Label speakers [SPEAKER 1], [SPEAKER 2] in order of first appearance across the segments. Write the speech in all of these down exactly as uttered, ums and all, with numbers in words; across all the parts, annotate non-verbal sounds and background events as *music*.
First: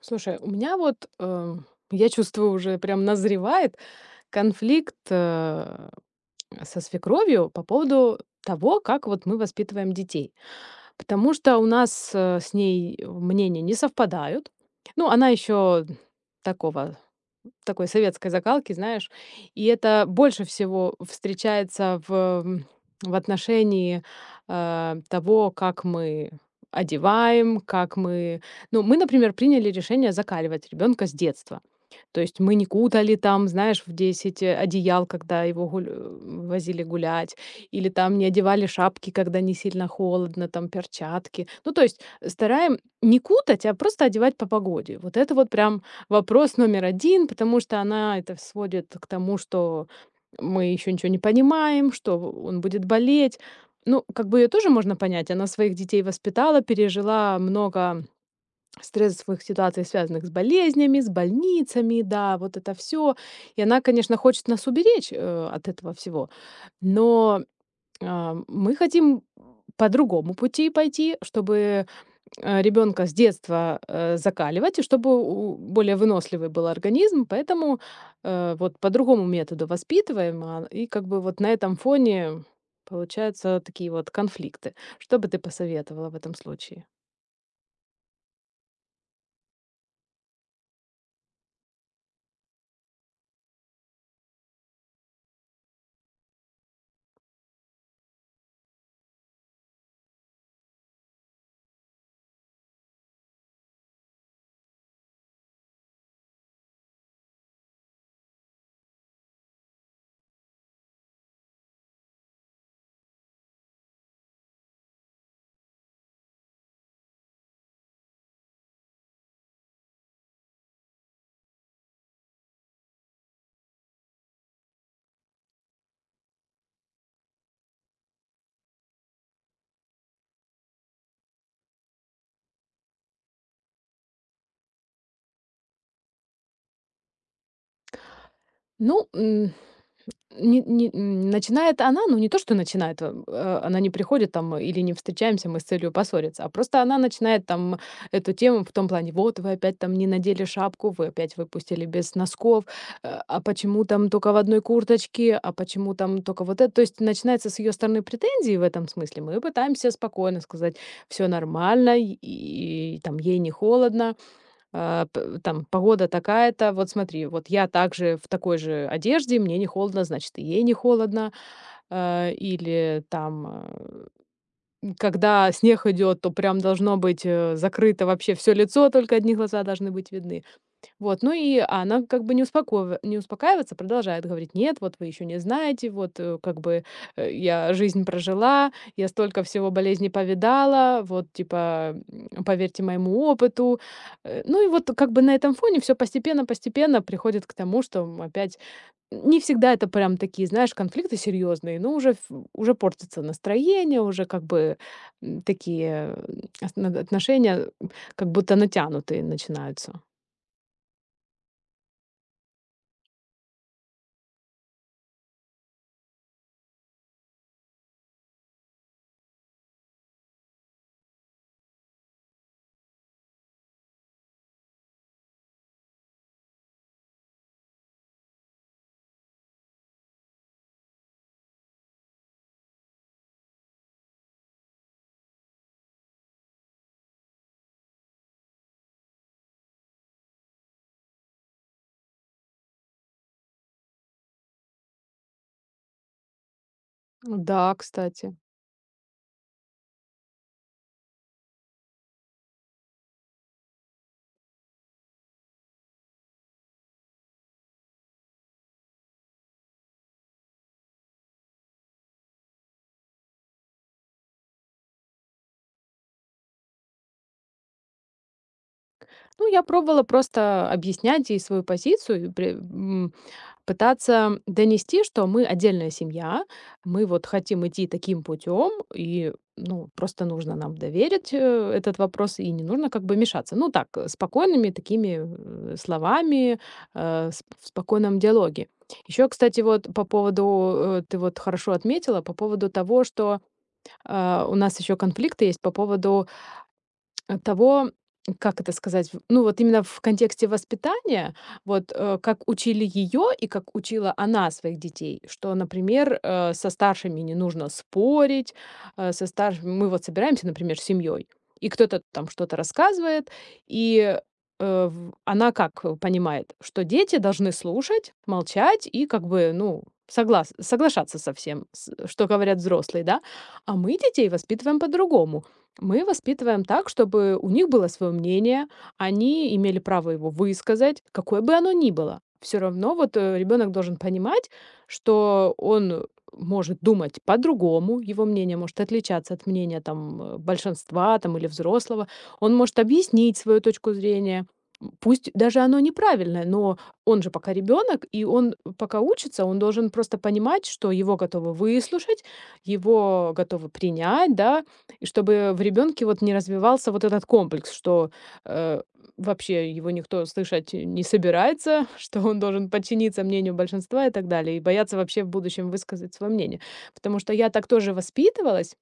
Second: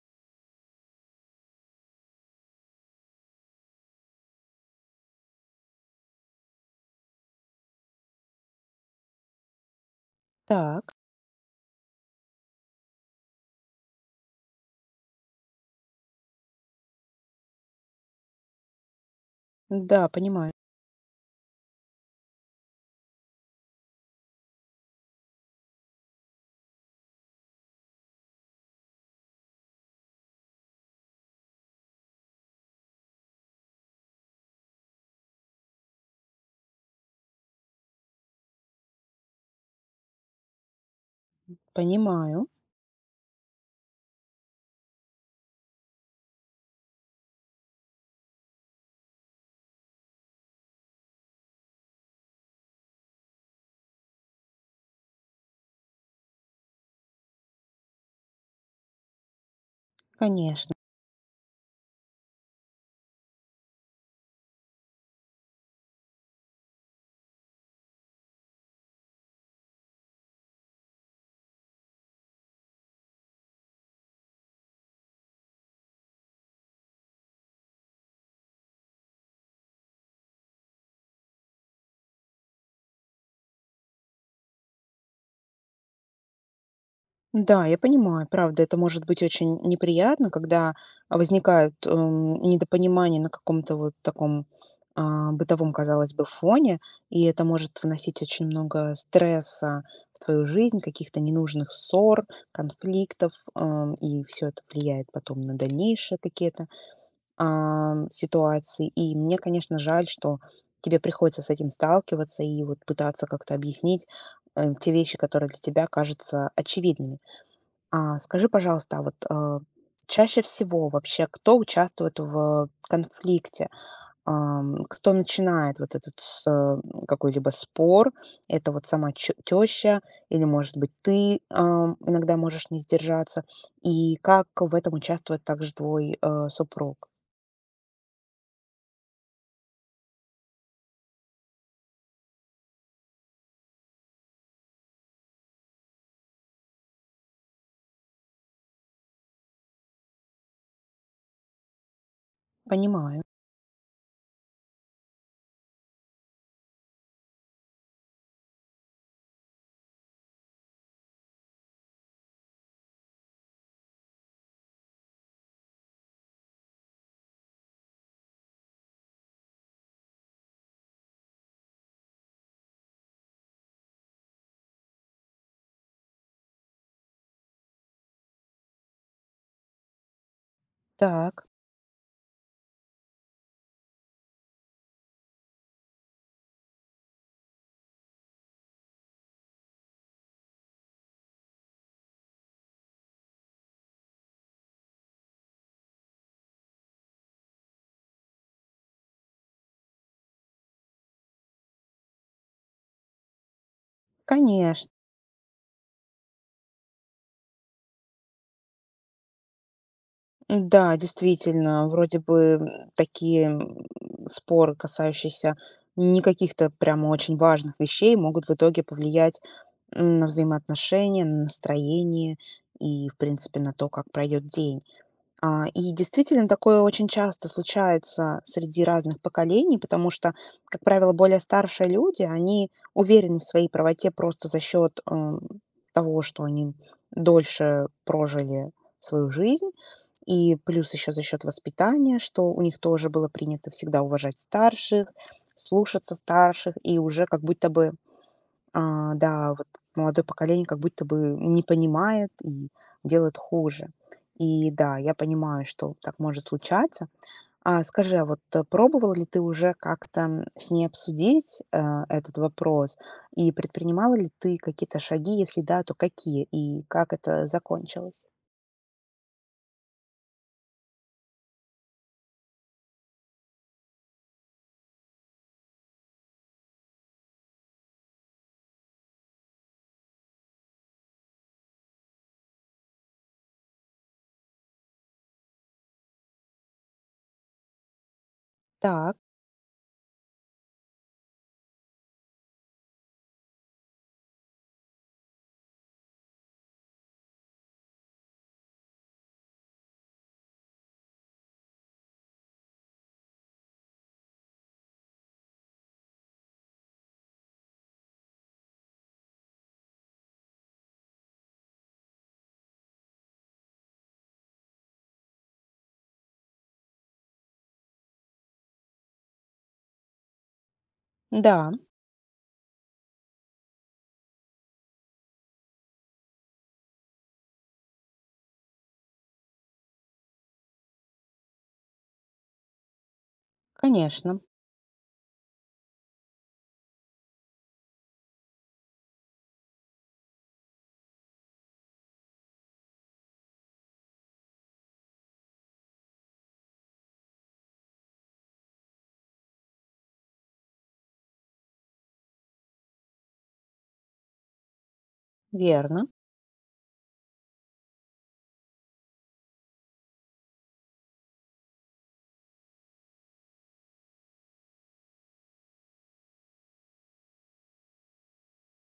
[SPEAKER 1] Слушай, у меня вот, э, я чувствую, уже прям назревает конфликт, э, со свекровью по поводу того, как вот мы воспитываем детей.
[SPEAKER 2] Так,
[SPEAKER 1] Потому что у нас, э, с ней мнения не совпадают. Ну, она еще такого такой советской закалки, знаешь. И это
[SPEAKER 2] да,
[SPEAKER 1] больше
[SPEAKER 2] понимаю,
[SPEAKER 1] всего встречается в, м, в отношении э, того, как мы одеваем, как мы. Ну, мы, например, приняли решение закаливать ребенка с детства. То есть мы не кутали там, знаешь, в десять э, одеял, когда его гуль- э, возили гулять, или там не одевали шапки, когда не сильно холодно, там перчатки. Ну, то есть
[SPEAKER 2] понимаю,
[SPEAKER 1] стараем не кутать, а просто одевать по погоде. Вот это вот прям вопрос номер один, потому что она это сводит к тому, что мы еще ничего не понимаем, что он будет болеть. Ну, как бы ее тоже можно понять. Она своих детей воспитала, пережила много стрессовых ситуаций, связанных с
[SPEAKER 2] конечно.
[SPEAKER 1] болезнями, с больницами, да, вот это все. И она, конечно, хочет нас уберечь э, от этого всего. Но а, мы хотим по другому пути пойти, чтобы э, ребёнка с детства э, закаливать, и чтобы у более выносливый был организм. Поэтому, э, вот по другому методу воспитываем, а, и как бы вот на этом фоне получаются такие вот конфликты. Что бы ты посоветовала в этом случае?
[SPEAKER 2] Да, я понимаю, правда, это может быть очень неприятно, когда возникают эм, недопонимания на каком-то вот таком а, бытовом, казалось бы, фоне, и это может вносить очень много стресса в твою жизнь, каких-то ненужных ссор, конфликтов, ам, и все это влияет потом на дальнейшие какие-то ам, ситуации. И мне, конечно, жаль, что тебе приходится с этим сталкиваться и вот пытаться как-то объяснить э, те вещи, которые для тебя кажутся очевидными. А скажи, пожалуйста, а вот э, чаще всего вообще кто участвует в конфликте? Ам, кто начинает вот этот с, э, какой-либо спор? Это вот сама чё- теща или, может быть, ты ам, иногда можешь не сдержаться? И как в этом участвует также твой э, супруг?
[SPEAKER 1] Ну, м, Не не м, начинает она, ну, не то, что начинает, э, э, она не приходит там э, или не встречаемся мы с целью поссориться, а просто она начинает там э, эту тему в том плане: "Вот вы опять там не надели шапку, вы опять выпустили без носков, э,
[SPEAKER 2] Понимаю.
[SPEAKER 1] а почему там только в одной курточке, а почему там только вот это?" То есть начинается с ее стороны претензии в этом смысле. Мы пытаемся спокойно сказать: "все нормально", и и там ей не холодно, а, п там погода такая-то, вот смотри, вот я также в такой же одежде, мне не холодно, значит, и ей не холодно. А, или там, а, м, когда снег идет, то прям должно быть э, закрыто вообще все лицо, только одни глаза должны быть видны. Вот, ну
[SPEAKER 2] Так,
[SPEAKER 1] и она как бы не успокоив не успокаивается, продолжает говорить: "Нет, вот вы еще не знаете, вот, э, как бы, э, я жизнь прожила, я столько всего болезней повидала, вот, типа, м, поверьте моему опыту". Э, ну и вот как бы на этом фоне все постепенно-постепенно приходит к тому, что, м, опять не всегда это прям такие, знаешь, конфликты серьезные, но уже ф уже портится настроение, уже как бы,
[SPEAKER 2] конечно.
[SPEAKER 1] м, такие, м, осно отношения, как будто натянутые начинаются.
[SPEAKER 2] Да, действительно, вроде бы м, такие м, споры, касающиеся не каких-то прямо очень важных вещей, могут в итоге повлиять м, на взаимоотношения, на настроение и, в принципе, на то, как пройдет день. А, и действительно, такое очень часто случается среди разных поколений, потому что, как правило, более старшие люди, они уверены в своей правоте просто за счет ам, того, что они дольше прожили свою жизнь, и плюс еще за счет воспитания, что у них тоже было принято всегда уважать старших, слушаться старших, и уже
[SPEAKER 1] Ну
[SPEAKER 2] как будто
[SPEAKER 1] да,
[SPEAKER 2] бы
[SPEAKER 1] кстати.
[SPEAKER 2] а, да, вот молодое поколение как будто бы не понимает и делает хуже. И да, я понимаю, что так может случаться. А скажи, а вот э, пробовала ли ты уже как-то м, с ней обсудить э, этот вопрос? И предпринимала ли ты какие-то шаги? Если да, то какие? И как это закончилось?
[SPEAKER 1] Ну, я пробовала просто объяснять ей свою позицию, и при- м, пытаться донести, что мы отдельная семья, мы вот хотим идти таким путем, и, ну, просто нужно нам доверить э, этот вопрос, и не нужно как бы мешаться. Ну так, э, спокойными такими э, словами, э, с- в спокойном диалоге.
[SPEAKER 2] Так,
[SPEAKER 1] Еще, кстати, вот по поводу, э, ты вот хорошо отметила, по поводу того, что э, у нас еще конфликты есть по поводу. От того, как это сказать, в ну, вот именно в контексте воспитания, вот, э, как учили ее и как учила она своих детей, что, например, э, со старшими не нужно спорить, э, со старшими мы вот собираемся, например, с семьей и кто-то там что-то рассказывает, и, э, в она как э, понимает, что дети должны слушать, молчать и как бы, ну, соглас соглашаться со всем,
[SPEAKER 2] да,
[SPEAKER 1] с что говорят взрослые, да, а мы детей воспитываем по-другому. Мы воспитываем так, чтобы у них было свое мнение, они имели право его высказать, какое бы оно ни было. Все равно вот ребенок должен
[SPEAKER 2] конечно,
[SPEAKER 1] понимать, что он может думать по-другому, его мнение может отличаться от мнения там э, большинства там или взрослого, он может объяснить свою точку зрения, м, пусть даже оно неправильное, но он же пока ребенок, и он пока учится, он должен просто понимать, что его готовы выслушать, его готовы принять, да, и чтобы в ребенке
[SPEAKER 2] верно.
[SPEAKER 1] вот не развивался вот этот комплекс, что, э, вообще его никто слышать не собирается, *laughs* что он должен подчиниться мнению большинства и так далее, и бояться вообще в будущем высказать свое мнение. Потому что я так тоже воспитывалась.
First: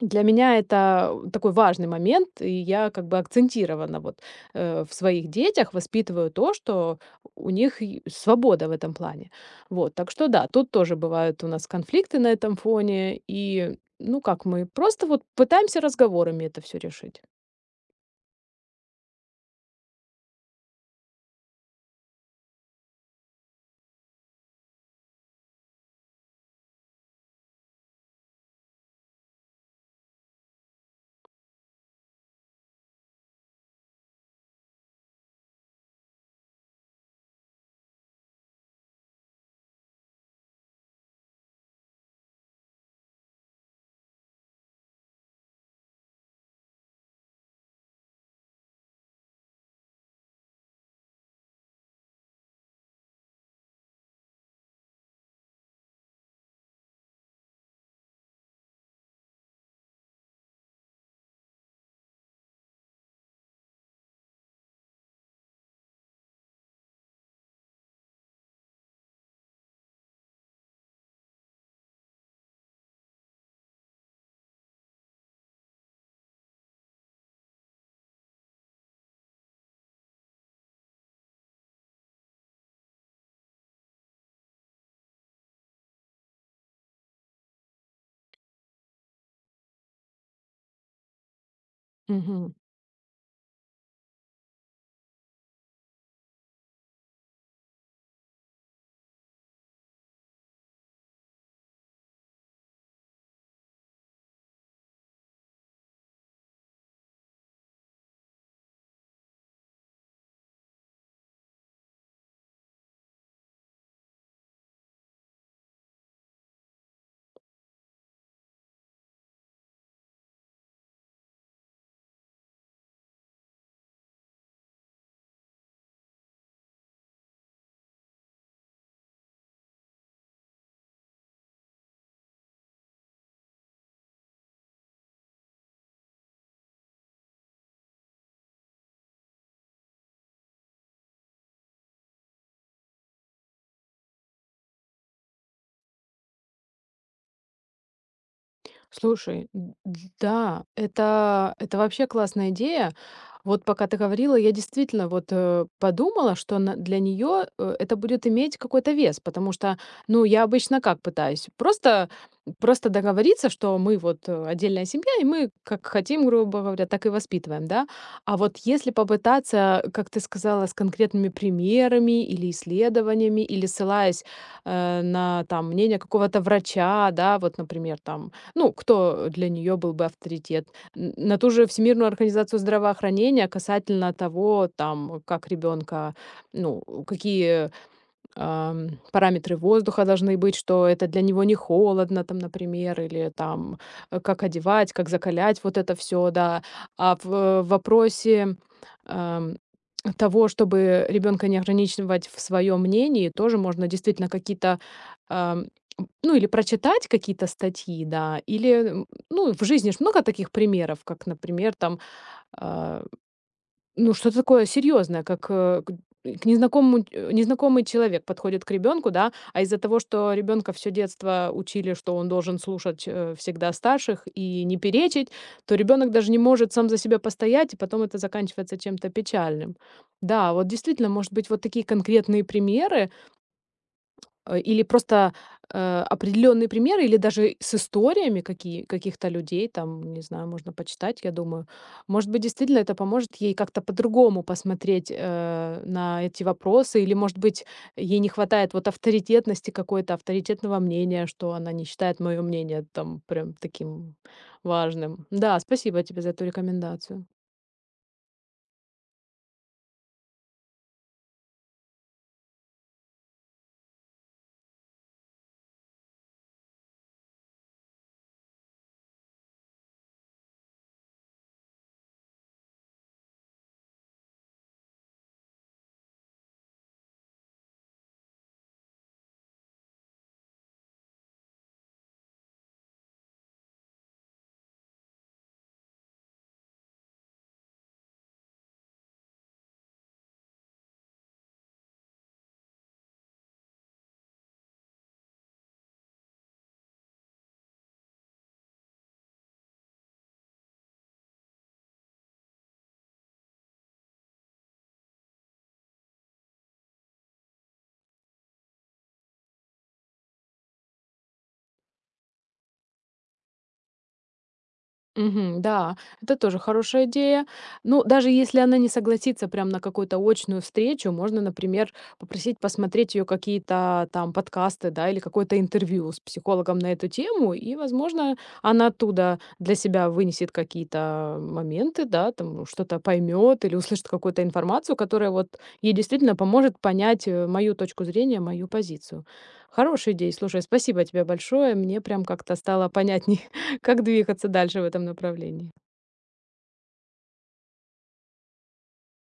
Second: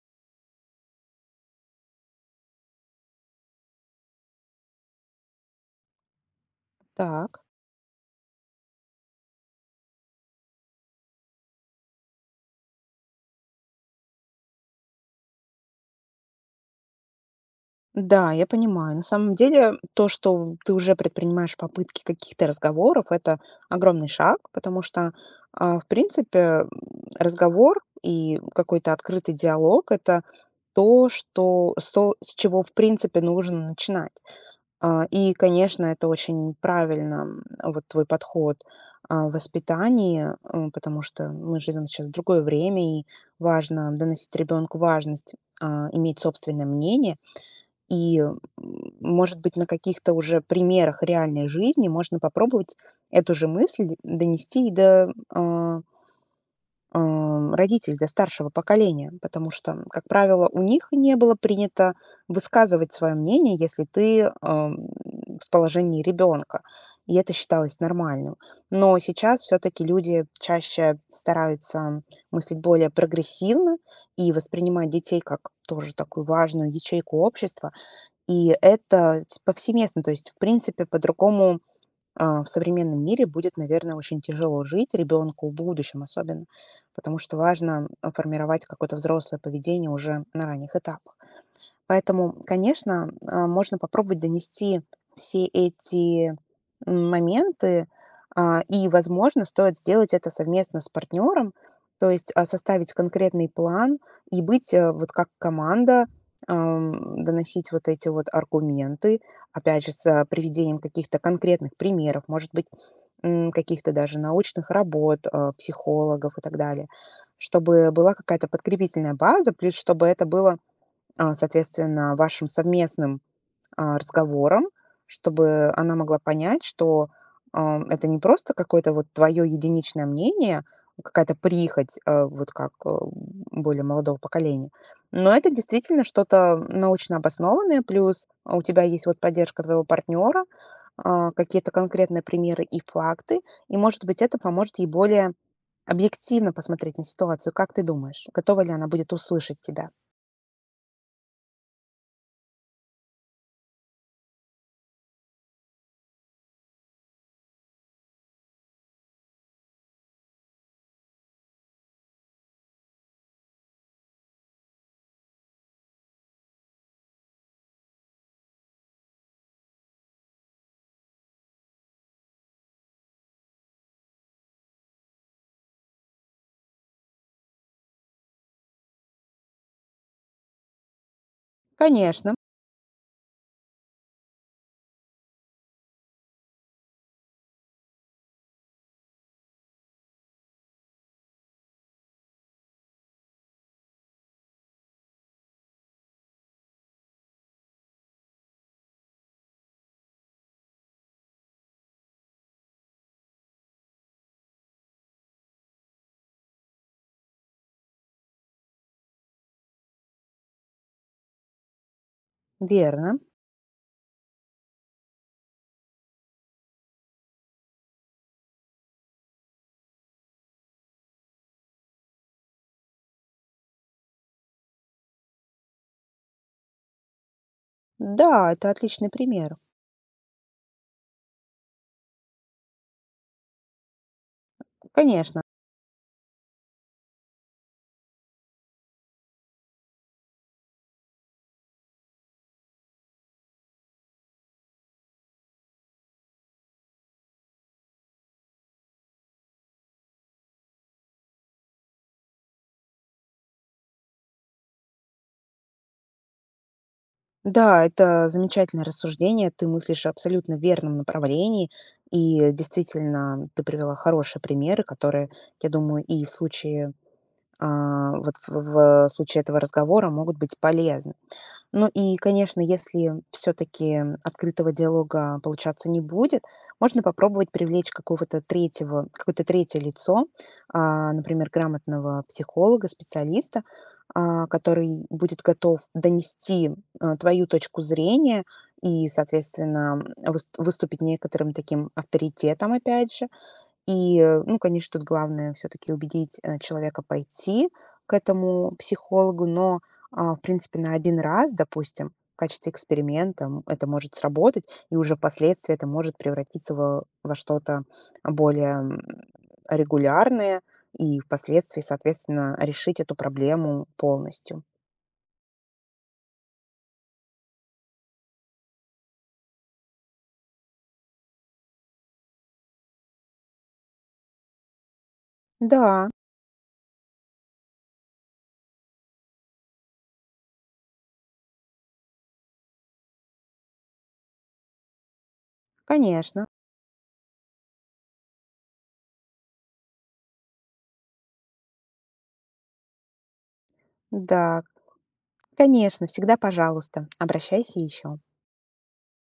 [SPEAKER 1] Для меня это э, такой важный момент, и я как бы акцентированно вот, э, в своих детях воспитываю то, что
[SPEAKER 2] Так.
[SPEAKER 1] у них и свобода в этом плане. Вот, так что да, тут тоже бывают у нас конфликты на этом фоне, и, ну, как мы просто вот пытаемся разговорами это все решить.
[SPEAKER 2] Да, я понимаю. На самом деле, то, что ты уже предпринимаешь попытки каких-то разговоров, это огромный шаг, потому что, а, в принципе, м, разговор и какой-то открытый диалог– это то, что, со- с чего, в принципе, нужно начинать. А, И, конечно, это очень правильно, м, вот твой подход а, в воспитании, м, потому что мы живем сейчас в другое время, и важно доносить ребенку важность а, иметь собственное мнение, и, м, может быть, на каких-то уже примерах реальной жизни можно попробовать эту же мысль донести и до, а, а, родителей, до старшего поколения. Потому что, как правило, у них не было принято высказывать свое мнение, если ты, ам, в положении ребенка, и это считалось нормальным. Но сейчас все-таки люди чаще стараются мыслить более прогрессивно и воспринимать детей как тоже такую важную ячейку общества, и это с повсеместно. То есть, в принципе, по-другому, а, в современном мире будет, наверное, очень тяжело жить ребенку в будущем особенно, потому что важно, а, формировать какое-то взрослое поведение уже на ранних этапах. Поэтому, конечно, а, можно попробовать донести все эти м, моменты, а, и, возможно, стоит сделать это совместно с партнером, то есть а, составить конкретный план и быть э, вот как команда, ам, доносить вот эти вот аргументы, опять же, с а, приведением каких-то конкретных примеров, может быть, м, каких-то даже научных работ, а, психологов и так далее, чтобы была какая-то подкрепительная база, плюс чтобы это было а, соответственно, вашим совместным, а, разговором, чтобы она могла понять, что, ам, это не просто какое-то вот твое единичное мнение, какая-то прихоть, э, вот как, э, более молодого поколения, но это действительно что-то научно обоснованное, плюс у тебя есть вот поддержка твоего партнера, а, какие-то конкретные примеры и факты, и, может быть, это поможет ей более объективно посмотреть на ситуацию. Как ты думаешь, готова ли она будет
[SPEAKER 1] Слушай,
[SPEAKER 2] услышать
[SPEAKER 1] д
[SPEAKER 2] тебя?
[SPEAKER 1] да, это это вообще классная идея. Вот пока ты говорила, я действительно вот, э, подумала, что на для нее это будет иметь какой-то вес, потому что, ну, я обычно как пытаюсь? Просто просто договориться, что мы вот, э, отдельная семья, и мы как хотим, грубо говоря, так и воспитываем, да. А вот если попытаться, как ты сказала, с конкретными примерами или исследованиями, или ссылаясь, э, на там мнение какого-то врача, да, вот, например, там, ну, кто для нее был бы авторитет? Н- На ту же Всемирную
[SPEAKER 2] Конечно,
[SPEAKER 1] организацию здравоохранения касательно того, там, как ребенка, ну, какие ам, параметры воздуха должны быть, что это для него не холодно, там, например, или там э, как одевать, как закалять, вот это все, да. А в вопросе ам, того, чтобы ребенка не ограничивать в своем мнении, тоже можно действительно какие-то, ам, ну, или прочитать какие-то статьи, да, или, м, ну, в жизни ж много таких примеров, как, например, там, а,
[SPEAKER 2] верно.
[SPEAKER 1] ну, что-то такое серьезное, как, э, к э, к незнакомому э, незнакомый человек подходит к ребенку, да, а из-за того, что ребенка все детство учили, что он должен слушать э, всегда старших и не перечить, то ребенок даже не может сам за себя постоять, и потом это
[SPEAKER 2] Да, это
[SPEAKER 1] заканчивается
[SPEAKER 2] отличный
[SPEAKER 1] чем-то
[SPEAKER 2] пример.
[SPEAKER 1] печальным. Да, вот действительно, может быть, вот такие конкретные примеры, Э, или просто,
[SPEAKER 2] Конечно.
[SPEAKER 1] э, определённые примеры, или даже с историями какие каких-то людей, там, не знаю, можно почитать, я думаю. Может быть, действительно это поможет ей как-то по-другому посмотреть, э, на эти вопросы, или, может быть, ей не хватает вот авторитетности какой-то, авторитетного мнения, что она не считает мое мнение там прям таким важным. Да, спасибо тебе за эту рекомендацию.
[SPEAKER 2] Да, это замечательное рассуждение. Ты мыслишь абсолютно в верном направлении. И действительно, ты привела хорошие примеры, которые, я думаю, и в случае а, вот в, в случае этого разговора могут быть полезны. Ну и, конечно, если все-таки открытого диалога получаться не будет, можно попробовать привлечь какого-то третьего, какое-то третье лицо, а, например, грамотного психолога, специалиста, а, который будет готов донести а, твою точку зрения и, соответственно, выс- выступить некоторым таким авторитетом, опять же. И, э, ну, конечно, тут главное все-таки убедить э, человека пойти к этому психологу, но, а, в принципе, на один раз, допустим, в качестве эксперимента м, это может сработать, и уже впоследствии это может превратиться во, во что-то более м, регулярное, и впоследствии, соответственно, решить эту проблему полностью.
[SPEAKER 1] Мгм. Да, это тоже хорошая идея. Ну, даже если она не согласится прям на какую-то очную встречу, можно, например, попросить посмотреть ее какие-то там подкасты, да, или какое-то
[SPEAKER 2] Да,
[SPEAKER 1] интервью с психологом на эту тему, и, возможно, она оттуда для себя вынесет какие-то моменты, да, там что-то поймет или услышит какую-то информацию, которая вот ей действительно
[SPEAKER 2] конечно,
[SPEAKER 1] поможет понять э, мою точку зрения, мою позицию. Хорошая идея. Слушай, спасибо тебе большое. Мне прям как-то стало понятнее, как двигаться
[SPEAKER 2] да,
[SPEAKER 1] дальше в этом направлении?
[SPEAKER 2] конечно, всегда пожалуйста, обращайся еще.